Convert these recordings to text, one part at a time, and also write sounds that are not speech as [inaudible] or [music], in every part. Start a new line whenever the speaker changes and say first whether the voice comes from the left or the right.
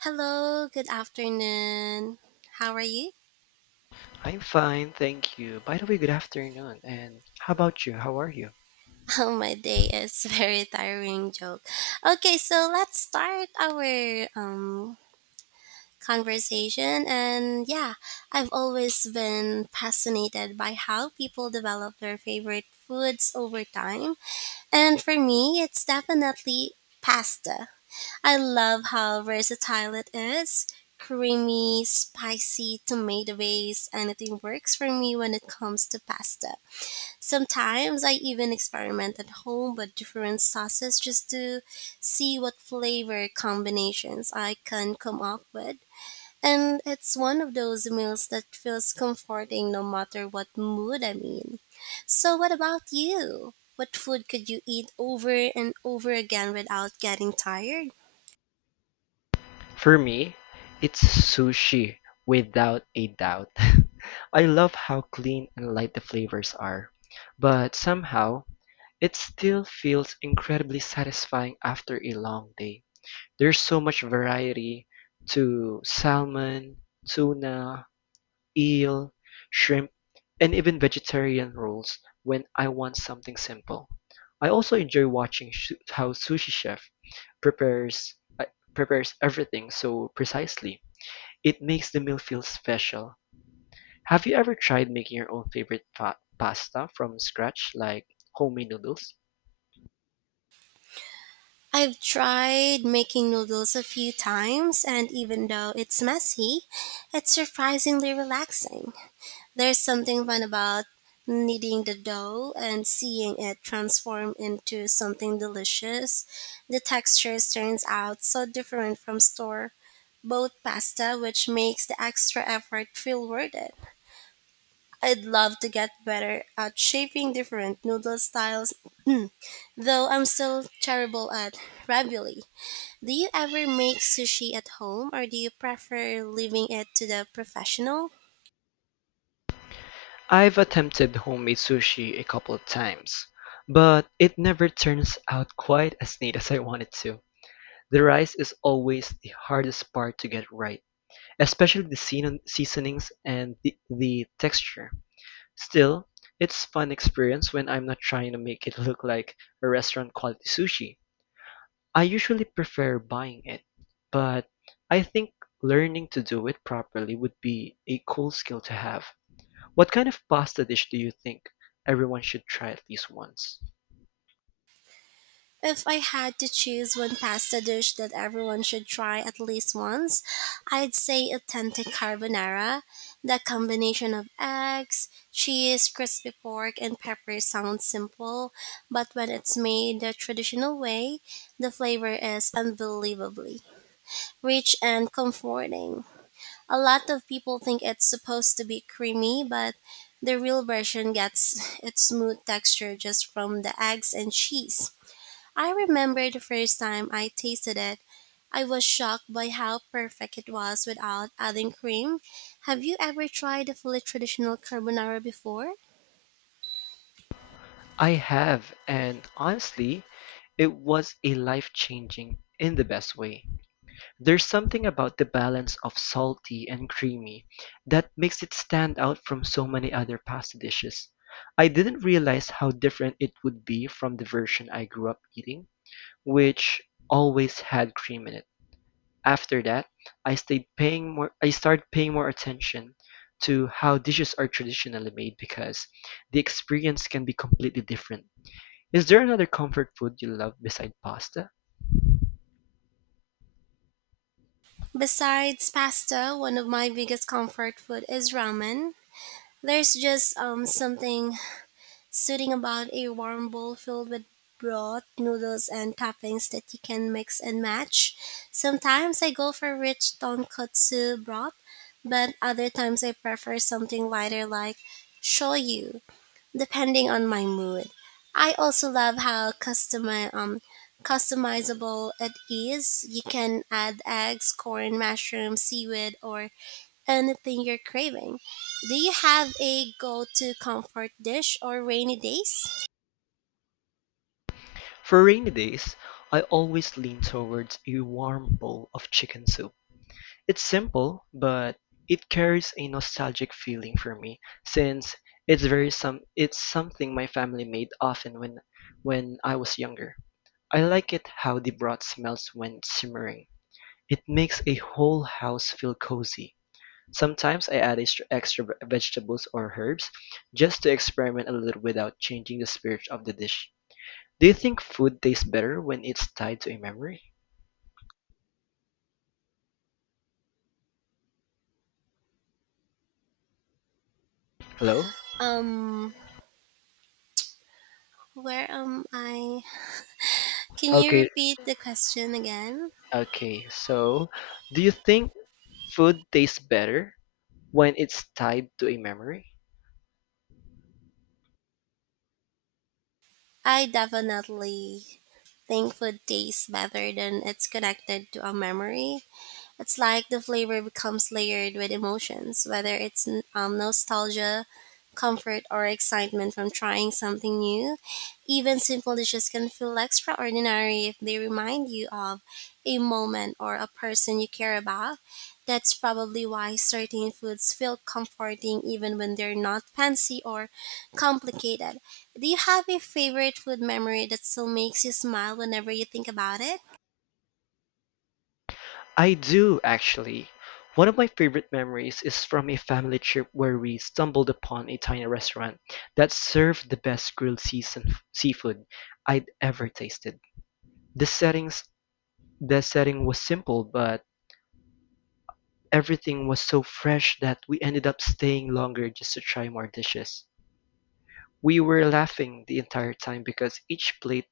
right: Hello, good afternoon. How are you?
left: I'm fine, thank you. By the way, good afternoon. And how about you? How are you?
right: [laughs] Oh, my day is [laughs] very tiring joke. Okay, so let's start our conversation and yeah, I've always been fascinated by how people develop their favorite foods over time. And for me, it's definitely pasta. I love how versatile it is. Creamy, spicy, tomato based, anything works for me when it comes to pasta. Sometimes I even experiment at home with different sauces just to see what flavor combinations I can come up with. And it's one of those meals that feels comforting no matter what mood I'm in. So, what about you? What food could you eat over and over again without getting tired?
left: For me, it's sushi without a doubt. [laughs] I love how clean and light the flavors are, but somehow it still feels incredibly satisfying after a long day. There's so much variety to salmon, tuna, eel, shrimp, and even vegetarian rolls when I want something simple. I also enjoy watching how Sushi Chef prepares uh, prepares everything so precisely. It makes the meal feel special. Have you ever tried making your own favorite pasta from scratch, like homemade noodles?
right: I've tried making noodles a few times, and even though it's messy, it's surprisingly relaxing. There's something fun about kneading the dough and seeing it transform into something delicious. The textures turns out so different from store bought pasta, which makes the extra effort feel worth it. I'd love to get better at shaping different noodle styles, though I'm still terrible at ravioli. Do you ever make sushi at home or do you prefer leaving it to the professional?
left: I've attempted homemade sushi a couple of times, but it never turns out quite as neat as I wanted to. The rice is always the hardest part to get right, especially the seasonings and the texture. Still, it's a fun experience when I'm not trying to make it [laughs] look like a restaurant quality sushi. I usually prefer buying it, but I think learning to do it properly would be a cool skill to have. What kind of pasta dish do you think everyone should try at least once?
right: If I had to choose one pasta dish that everyone should try at least once, I'd say authentic carbonara. The combination of eggs, cheese, crispy pork, and pepper sounds simple, but when it's made the traditional way, the flavor is unbelievably rich and comforting. A lot of people think it's supposed to be creamy, but the real version gets [laughs] its smooth texture just from the eggs and cheese. I remember the first time I tasted it. I was shocked by how perfect it was without adding cream. Have you ever tried a fully traditional carbonara before?
left: I have, and honestly, it was a life changing in the best way. There's something about the balance of salty and creamy that makes it stand out from so many other pasta dishes. I didn't realize how different it would be from the version I grew up eating, which always had cream in it. After that, I started paying more attention to how dishes are traditionally made because the experience can be completely different. Is there another comfort food you love beside pasta?
right: Besides pasta, one of my biggest comfort food is ramen. There's just something soothing about a warm bowl filled with broth, noodles, and toppings that you can mix and match. Sometimes I go for rich tonkotsu broth, but other times I prefer something lighter like shoyu depending on my mood. I also love how customizable it is. You can add eggs, corn, mushrooms, seaweed, or anything you're craving. Do you have a go-to comfort dish or rainy days?
left: For rainy days, I always lean towards a warm bowl of chicken soup. It's simple, but it carries a nostalgic feeling for me since it's something my family made often when I was younger. I like it how the broth smells when it's simmering. It makes a whole house feel cozy. Sometimes I add extra vegetables or herbs just to experiment a little without changing the spirit of the dish. Do you think food tastes better when it's tied to a memory? Hello?
right: Um, where am I? Can you
left: Okay,
right: repeat the question again?
left: okay. So, do you think food tastes better when it's tied to a memory?
right: I definitely think food tastes better than it's connected to a memory. It's like the flavor becomes layered with emotions, whether it's nostalgia, comfort, or excitement from trying something new. Even simple dishes can feel extraordinary if they remind you of a moment or a person you care about. That's probably why certain foods feel comforting even when they're not fancy or complicated. Do you have a favorite food memory that still makes you smile whenever you think about it?
left: I do, actually. One of my favorite memories is from a family trip where we stumbled upon a tiny restaurant that served the best grilled season seafood I'd ever tasted. The settings The setting was simple, but everything was so fresh that we ended up staying longer just to try more dishes. We were laughing the entire time because each plate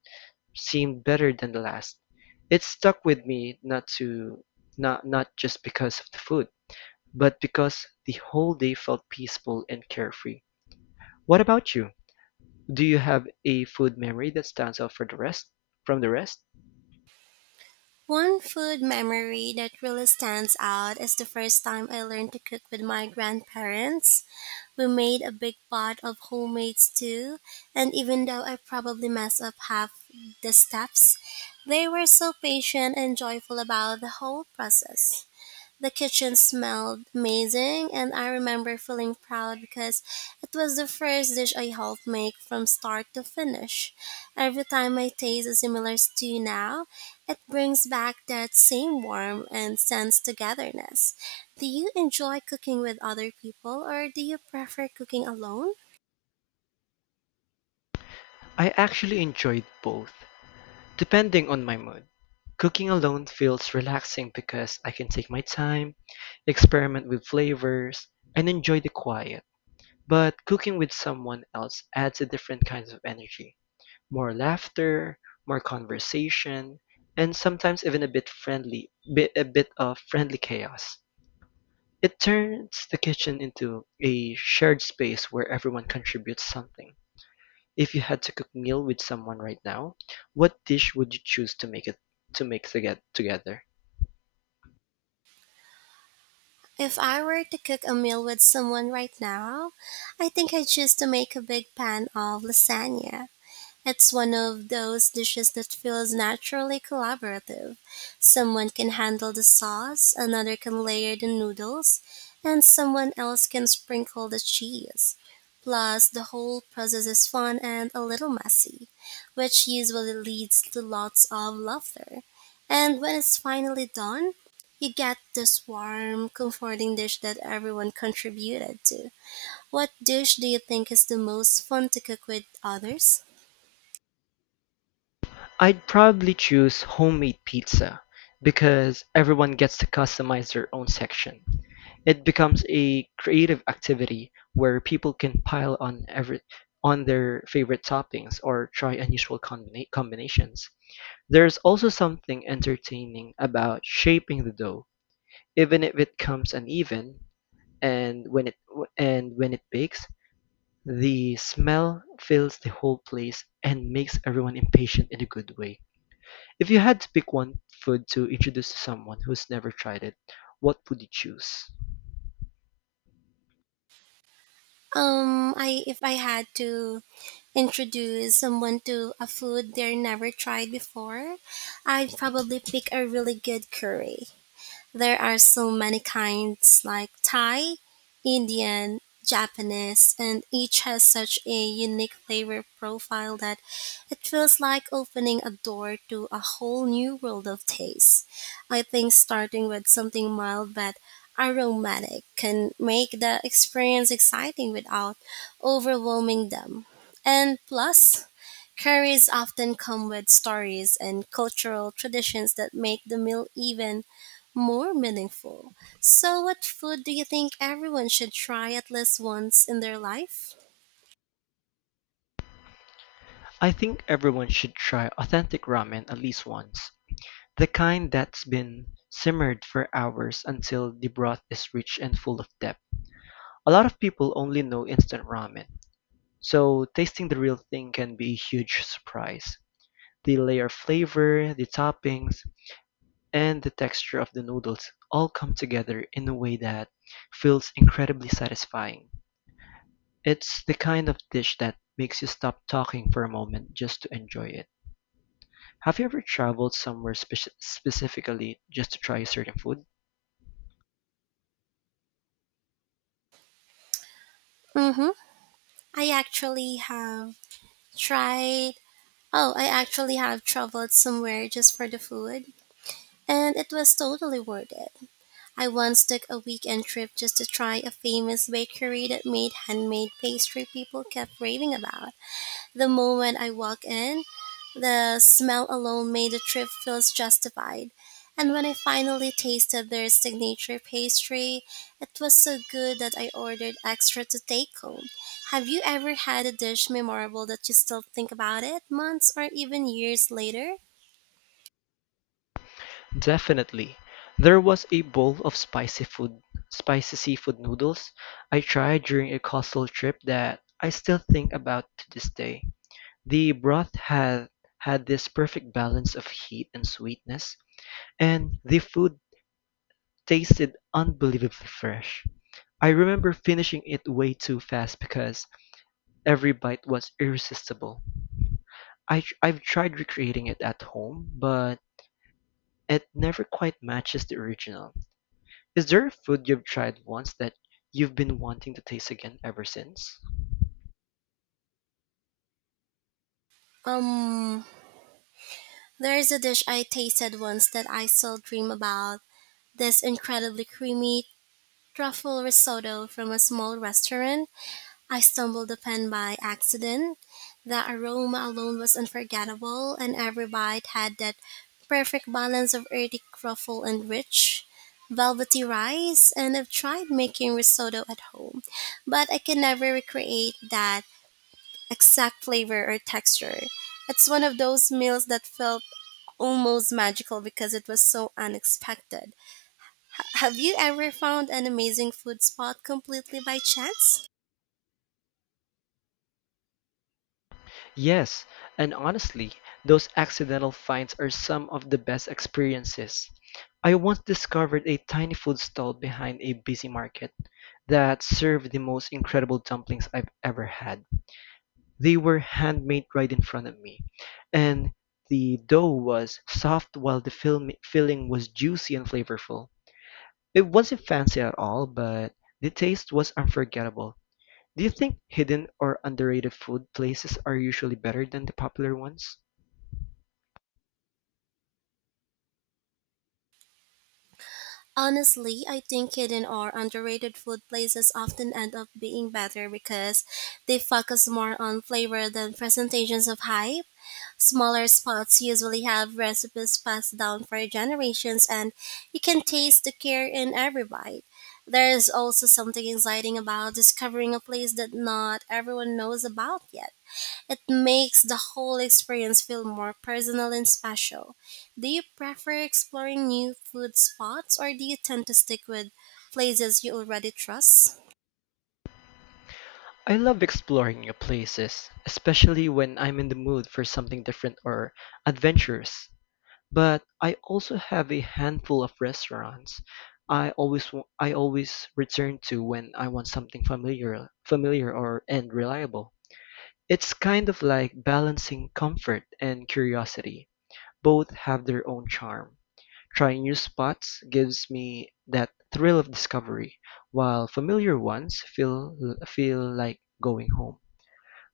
left: seemed better than the last. It stuck with me not to not not just because of the food, but because the whole day felt peaceful and carefree. What about you? Do you have a food memory that stands out for the rest from the rest?
right: One food memory that really stands out is the first time I learned to cook with my grandparents. We made a big pot of homemade stew, and even though I probably messed up half the steps, they were so patient and joyful about the whole process. The kitchen smelled amazing, and I remember feeling proud because it was the first dish I helped make from start to finish. Every time I taste a similar stew now, it brings back that same warmth and sense togetherness. Do you enjoy cooking with other people, or do you prefer cooking alone?
left: I actually enjoyed both. Depending on my mood, cooking alone feels relaxing because I can take my time, experiment with flavors, and enjoy the quiet. But cooking with someone else adds a different kind of energy. More laughter, more conversation, and sometimes even a bit of friendly chaos. It turns the kitchen into a shared space where everyone contributes something. If you had to cook meal with someone right now, what dish would you choose to get together?
right: If I were to cook a meal with someone right now, I think I'd choose to make a big pan of lasagna. It's one of those dishes that feels naturally collaborative. Someone can handle the sauce, another can layer the noodles, and someone else can sprinkle the cheese. Plus, the whole process is fun and a little messy, which usually leads to lots of laughter. And when it's finally done, you get this warm, comforting dish that everyone contributed to. What dish do you think is the most fun to cook with others?
left: I'd probably choose homemade pizza because everyone gets to customize their own section. It becomes a creative activity where people can pile on every on their favorite toppings or try unusual combinations. There's also something entertaining about shaping the dough, even if it comes uneven, and when it and when it bakes, the smell fills the whole place and makes everyone impatient in a good way. If you had to pick one food to introduce to someone who's never tried it, what would you choose?
right: I If I had to introduce someone to a food they're never tried before, I'd probably pick a really good curry. There are so many kinds like Thai, Indian, Japanese, and each has such a unique flavor profile that it feels like opening a door to a whole new world of taste. I think starting with something mild but aromatic can make the experience exciting without overwhelming them. And plus, curries often come with stories and cultural traditions that make the meal even more meaningful. So, what food do you think everyone should try at least once in their life?
left: I think everyone should try authentic ramen at least once. The kind that's been simmered for hours until the broth is rich and full of depth. A lot of people only know instant ramen, so tasting the real thing can be a huge surprise. The layer of flavor, the toppings, and the texture of the noodles all come together in a way that feels incredibly satisfying. It's the kind of dish that makes you stop talking for a moment just to enjoy it. Have you ever traveled somewhere specifically just to try a certain food?
right: Mm-hmm. I actually have tried. Oh, I actually have traveled somewhere just for the food, and it was totally worth it. I once took a weekend trip just to try a famous bakery that made handmade pastry people kept raving about. The moment I walk in, the smell alone made the trip feels justified. And when I finally tasted their signature pastry, it was so good that I ordered extra to take home. Have you ever had a dish memorable that you still think about it months or even years later?
left: Definitely. There was a bowl of spicy seafood noodles I tried during a coastal trip that I still think about to this day. The broth had this perfect balance of heat and sweetness, and the food tasted unbelievably fresh. I remember finishing it way too fast because every bite was irresistible. I've tried recreating it at home, but it never quite matches the original. Is there a food you've tried once that you've been wanting to taste again ever since?
right: Um, there is a dish I tasted once that I still dream about. This incredibly creamy truffle risotto from a small restaurant I stumbled upon by accident. The aroma alone was unforgettable, and every bite had that perfect balance of earthy truffle and rich, velvety rice. And I've tried making risotto at home, but I can never recreate that exact flavor or texture. It's one of those meals that felt almost magical because it was so unexpected. Have you ever found an amazing food spot completely by chance?
left: Yes, and honestly, those accidental finds are some of the best experiences. I once discovered a tiny food stall behind a busy market that served the most incredible dumplings I've ever had. They were handmade right in front of me, and the dough was soft while the filling was juicy and flavorful. It wasn't fancy at all, but the taste was unforgettable. Do you think hidden or underrated food places are usually better than the popular ones?
right: Honestly, I think hidden or underrated food places often end up being better because they focus more on flavor than presentations of hype. Smaller spots usually have recipes passed down for generations and you can taste the care in every bite. There is also something exciting about discovering a place that not everyone knows about yet it makes the whole experience feel more personal and special. Do you prefer exploring new food spots or do you tend to stick with places you already trust?
left: I love exploring new places, especially when I'm in the mood for something different or adventurous. But I also have a handful of restaurants I always return to when I want something familiar or and reliable. It's kind of like balancing comfort and curiosity. Both have their own charm. Trying new spots gives me that thrill of discovery, while familiar ones feel like going home.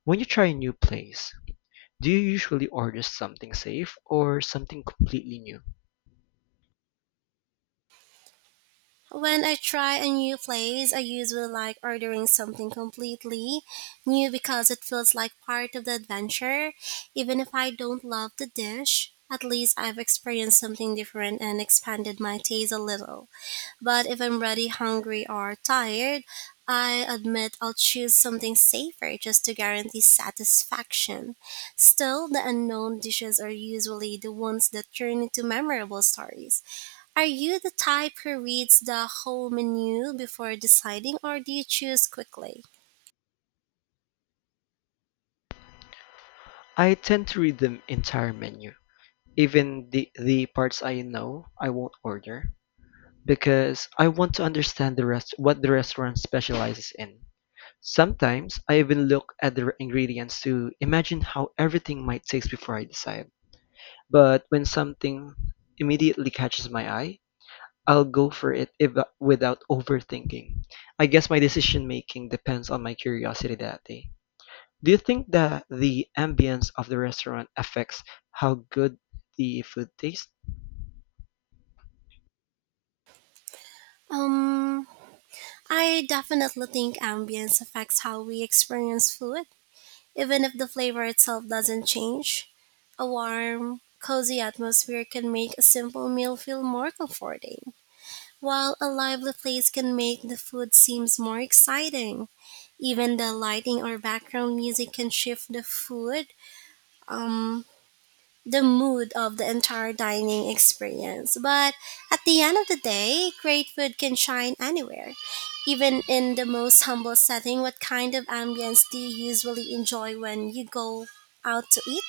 left: When you try a new place, do you usually order something safe or something completely new?
right: When I try a new place, I usually like ordering something completely new because it feels like part of the adventure. Even if I don't love the dish, at least I've experienced something different and expanded my taste a little. But if I'm ready, hungry, or tired, I admit I'll choose something safer just to guarantee satisfaction. Still, the unknown dishes are usually the ones that turn into memorable stories. Are you the type who reads the whole menu before deciding, or do you choose quickly?
left: I tend to read the entire menu, even the parts I know I won't order, because I want to understand the rest what the restaurant specializes in. Sometimes I even look at the ingredients to imagine how everything might taste before I decide. But when something immediately catches my eye, I'll go for it if, without overthinking. I guess my decision making depends on my curiosity that day. Do you think that the ambience of the restaurant affects how good the food tastes?
right: Um, I definitely think ambience affects how we experience food. Even if the flavor itself doesn't change, a warm, cozy atmosphere can make a simple meal feel more comforting, while a lively place can make the food seems more exciting. Even the lighting or background music can shift um, the mood of the entire dining experience. But at the end of the day, great food can shine anywhere. Even in the most humble setting, what kind of ambience do you usually enjoy when you go out to eat?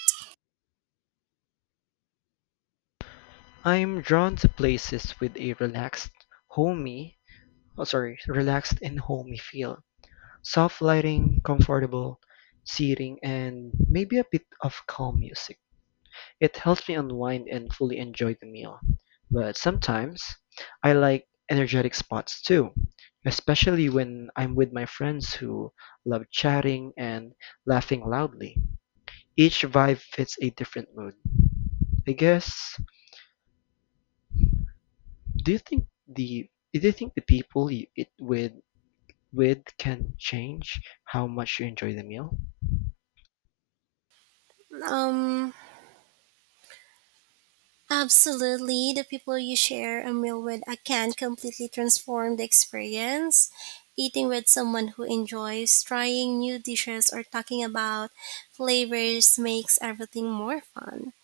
left: I'm drawn to places with a homey, relaxed and homey feel. Soft lighting, comfortable seating, and maybe a bit of calm music. It helps me unwind and fully enjoy the meal. But sometimes I like energetic spots too, especially when I'm with my friends who love chatting and laughing loudly. Each vibe fits a different mood, I guess. Do you think the do you think the people you eat with can change how much you enjoy the meal?
right: Um, Absolutely. The people you share a meal with can completely transform the experience. Eating with someone who enjoys trying new dishes or talking about flavors makes everything more fun.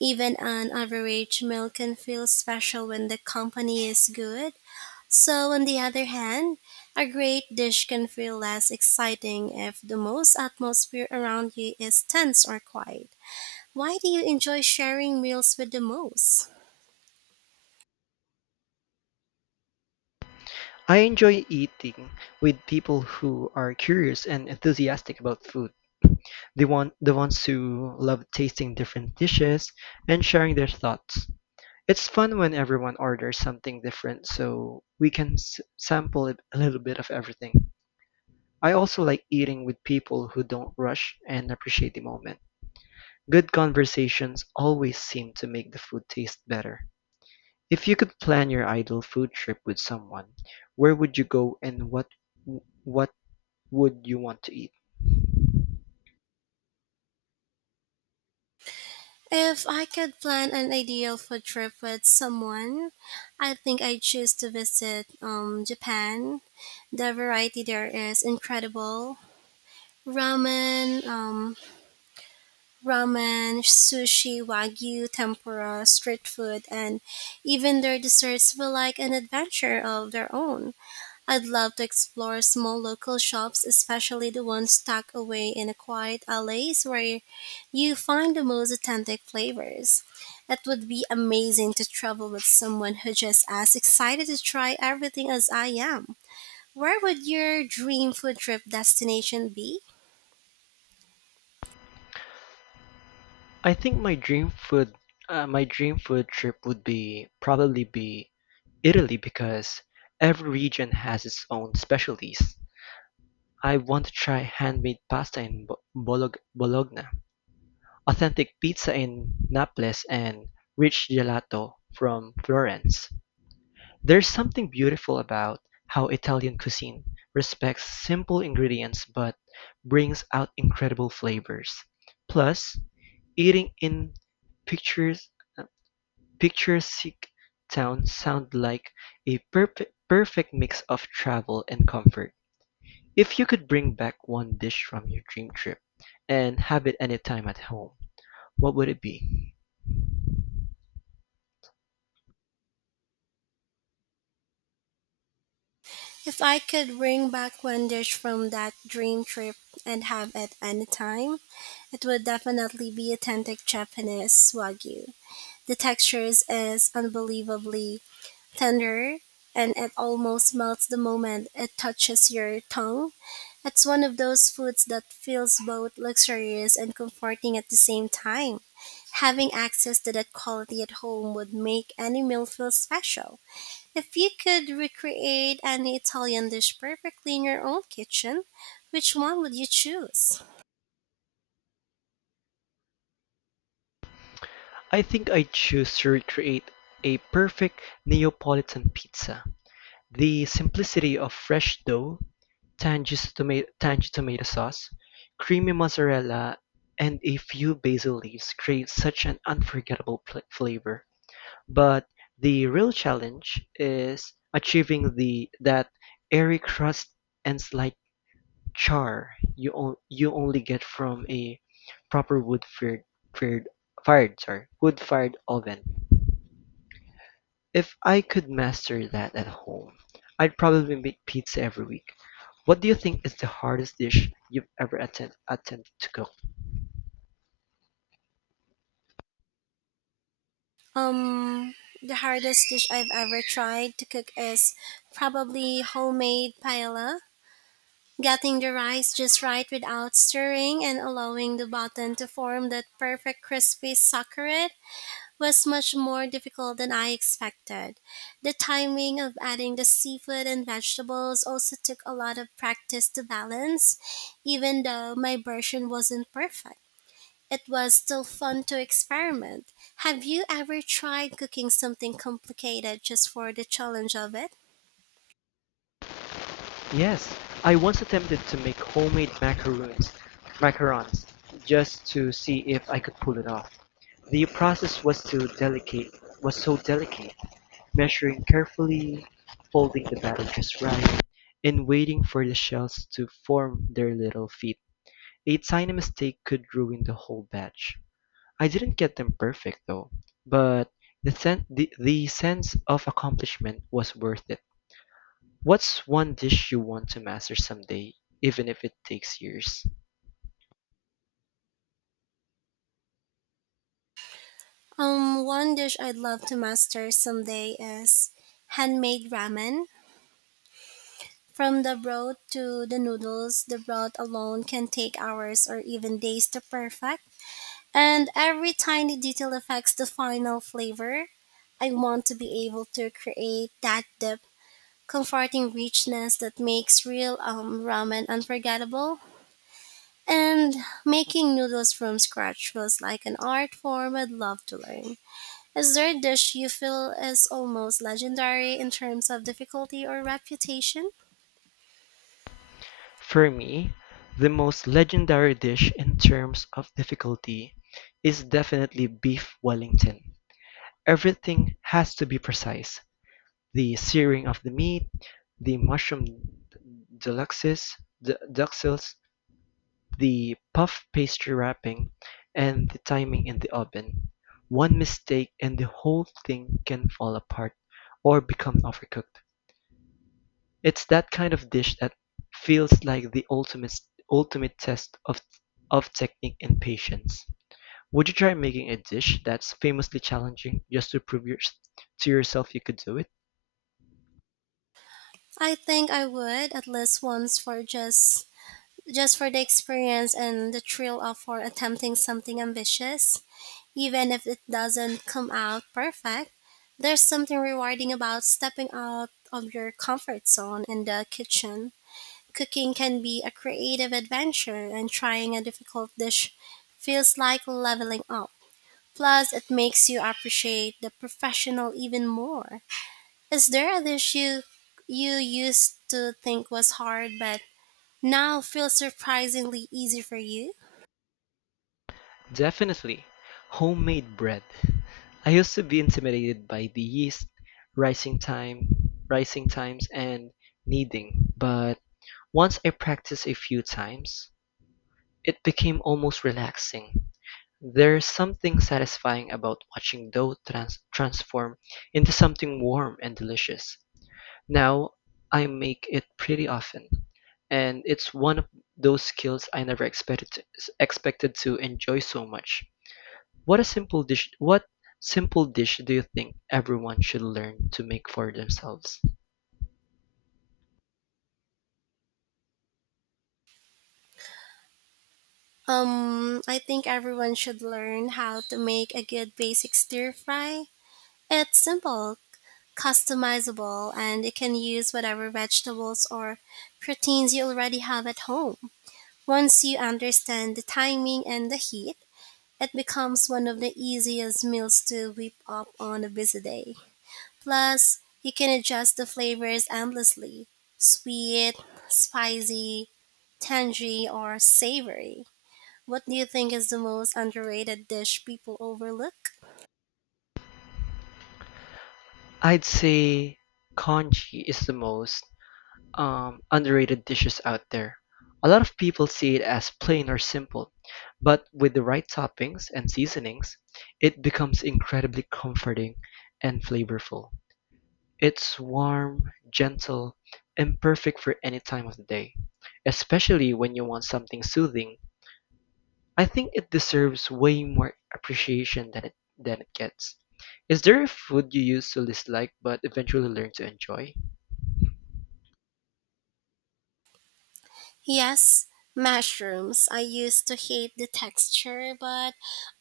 right: Even an average meal can feel special when the company is good. So, on the other hand, a great dish can feel less exciting if the most atmosphere around you is tense or quiet. Why do you enjoy sharing meals with the most?
left: I enjoy eating with people who are curious and enthusiastic about food. The ones who love tasting different dishes and sharing their thoughts. It's fun when everyone orders something different so we can sample a little bit of everything. I also like eating with people who don't rush and appreciate the moment. Good conversations always seem to make the food taste better. If you could plan your ideal food trip with someone, where would you go and what would you want to eat?
right: If I could plan an ideal food trip with someone, I think I'd choose to visit Japan. The variety there is incredible. Ramen, um, Ramen, sushi, wagyu, tempura, street food, and even their desserts feel like an adventure of their own. I'd love to explore small local shops, especially the ones stuck away in a quiet alleys where you find the most authentic flavors. It would be amazing to travel with someone who's just as excited to try everything as I am. Where would your dream food trip destination be?
left: I think my dream food, My dream food trip would be probably be Italy because every region has its own specialties. I want to try handmade pasta in Bologna, authentic pizza in Naples, and rich gelato from Florence. There's something beautiful about how Italian cuisine respects simple ingredients but brings out incredible flavors. Plus, eating in pictures picturesque town sound like a perfect mix of travel and comfort. If you could bring back one dish from your dream trip and have it anytime at home, what would it be?
right: If I could bring back one dish from that dream trip and have it any time, it would definitely be authentic Japanese wagyu. The texture is unbelievably tender and it almost melts the moment it touches your tongue. It's one of those foods that feels both luxurious and comforting at the same time. Having access to that quality at home would make any meal feel special. If you could recreate any Italian dish perfectly in your own kitchen, which one would you choose?
left: I think I'd choose to recreate a perfect Neapolitan pizza. The simplicity of fresh dough, tangy tomato sauce, creamy mozzarella, and a few basil leaves create such an unforgettable flavor. But the real challenge is achieving the that airy crust and slight char you only get from a proper wood fired fired fired sorry wood fired oven. If I could master that at home, I'd probably make pizza every week. What do you think is the hardest dish you've ever attempted to cook?
right: Um, the hardest dish I've ever tried to cook is probably homemade paella. Getting the rice just right without stirring and allowing the bottom to form that perfect crispy succulent was much more difficult than I expected. The timing of adding the seafood and vegetables also took a lot of practice to balance, even though my version wasn't perfect. It was still fun to experiment. Have you ever tried cooking something complicated just for the challenge of it?
left: Yes, I once attempted to make homemade macarons, just to see if I could pull it off. The process was too delicate, was so delicate, measuring carefully, folding the batter just right, and waiting for the shells to form their little feet. A tiny mistake could ruin the whole batch. I didn't get them perfect though, but the sense of accomplishment was worth it. What's one dish you want to master someday, even if it takes years?
right: One dish I'd love to master someday is handmade ramen. From the broth to the noodles, the broth alone can take hours or even days to perfect, and every tiny detail affects the final flavor. I want to be able to create that deep, comforting richness that makes real ramen unforgettable. And making noodles from scratch feels like an art form I'd love to learn. Is there a dish you feel is almost legendary in terms of difficulty or reputation?
left: For me, the most legendary dish in terms of difficulty is definitely beef Wellington. Everything has to be precise. The searing of the meat, the mushroom deluxes, the duxels, the puff pastry wrapping, and the timing in the oven. One mistake and the whole thing can fall apart or become overcooked. It's that kind of dish that feels like the ultimate test of technique and patience. Would you try making a dish that's famously challenging just to to yourself you could do it?
right: I think I would at least once for just for the experience and the thrill of for attempting something ambitious, even if it doesn't come out perfect. There's something rewarding about stepping out of your comfort zone in the kitchen. Cooking can be a creative adventure, and trying a difficult dish feels like leveling up. Plus, it makes you appreciate the professional even more. Is there a dish you used to think was hard but now feels surprisingly easy for you.
left: Definitely. Homemade bread. I used to be intimidated by the yeast, rising time, rising times and kneading, but once I practiced a few times, it became almost relaxing; there's something satisfying about watching dough transform into something warm and delicious. Now I make it pretty often, and it's one of those skills I never expected to enjoy so much. What a simple dish! What simple dish do you think everyone should learn to make for themselves?
right: I think everyone should learn how to make a good basic stir fry. It's simple, customizable, and you can use whatever vegetables or proteins you already have at home. Once you understand the timing and the heat, it becomes one of the easiest meals to whip up on a busy day. Plus, you can adjust the flavors endlessly sweet, spicy, tangy or savory. What do you think is the most underrated dish people overlook?
left: I'd say congee is the most underrated dishes out there. A lot of people see it as plain or simple, but with the right toppings and seasonings, it becomes incredibly comforting and flavorful. It's warm, gentle, and perfect for any time of the day, especially when you want something soothing. I think it deserves way more appreciation than it gets. Is there a food you used to dislike but eventually learned to enjoy?
right: Yes, mushrooms. I used to hate the texture, but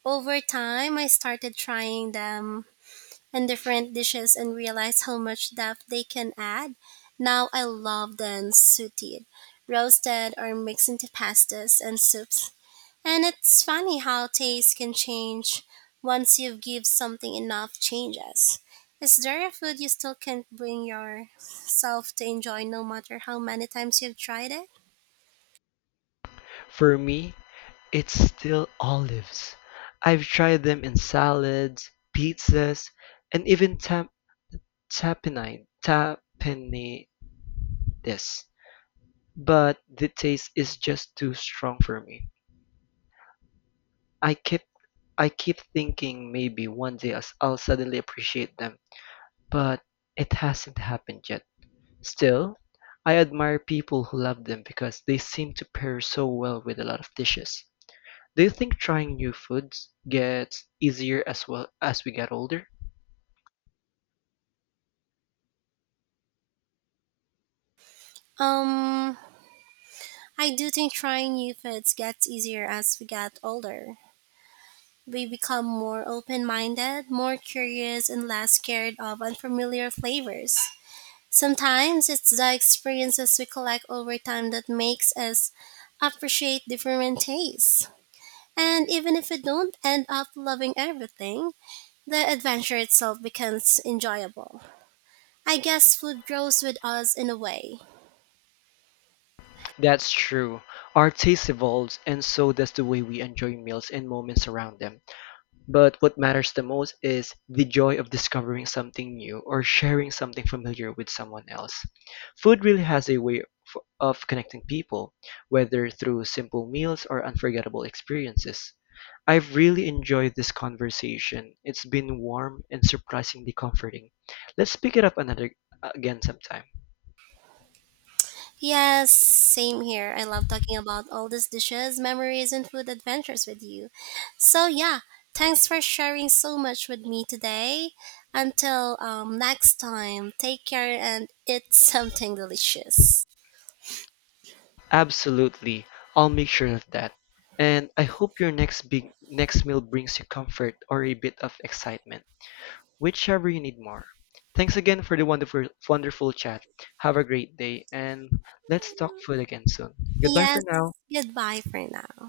right: over time I started trying them in different dishes and realized how much depth they can add. Now I love them sauteed, roasted, or mixed into pastas and soups. And it's funny how taste can change once you give something enough changes. Is there a food you still can't bring yourself to enjoy no matter how many times you've tried it?
left: For me, it's still olives. I've tried them in salads, pizzas, and even tapenades, but the taste is just too strong for me. I keep I keep thinking maybe one day I'll suddenly appreciate them, but it hasn't happened yet. Still, I admire people who love them because they seem to pair so well with a lot of dishes. Do you think trying new foods gets easier as well as we get older?
right: Um, I do think trying new foods gets easier as we get older. We become more open minded, more curious, and less scared of unfamiliar flavors. Sometimes it's the experiences we collect over time that makes us appreciate different tastes. And even if you don't end up loving everything, the adventure itself becomes enjoyable. I guess food grows with us in a way.
left: That's true. Our taste evolves, and so does the way we enjoy meals and moments around them. But what matters the most is the joy of discovering something new or sharing something familiar with someone else. Food really has a way of connecting people, whether through simple meals or unforgettable experiences. I've really enjoyed this conversation. It's been warm and surprisingly comforting. Let's pick it up another again sometime.
right: Yes, same here. I love talking about all these dishes, memories, and food adventures with you. So, yeah, thanks for sharing so much with me today. Until next time, take care and eat [laughs] something delicious.
left: Absolutely. I'll make sure of that. And I hope your next meal brings you comfort or a bit of excitement, whichever you need more. Thanks again for the wonderful chat. Have a great day and let's talk food again soon. Goodbye for
right: Yes,
left: now.
right: goodbye for now.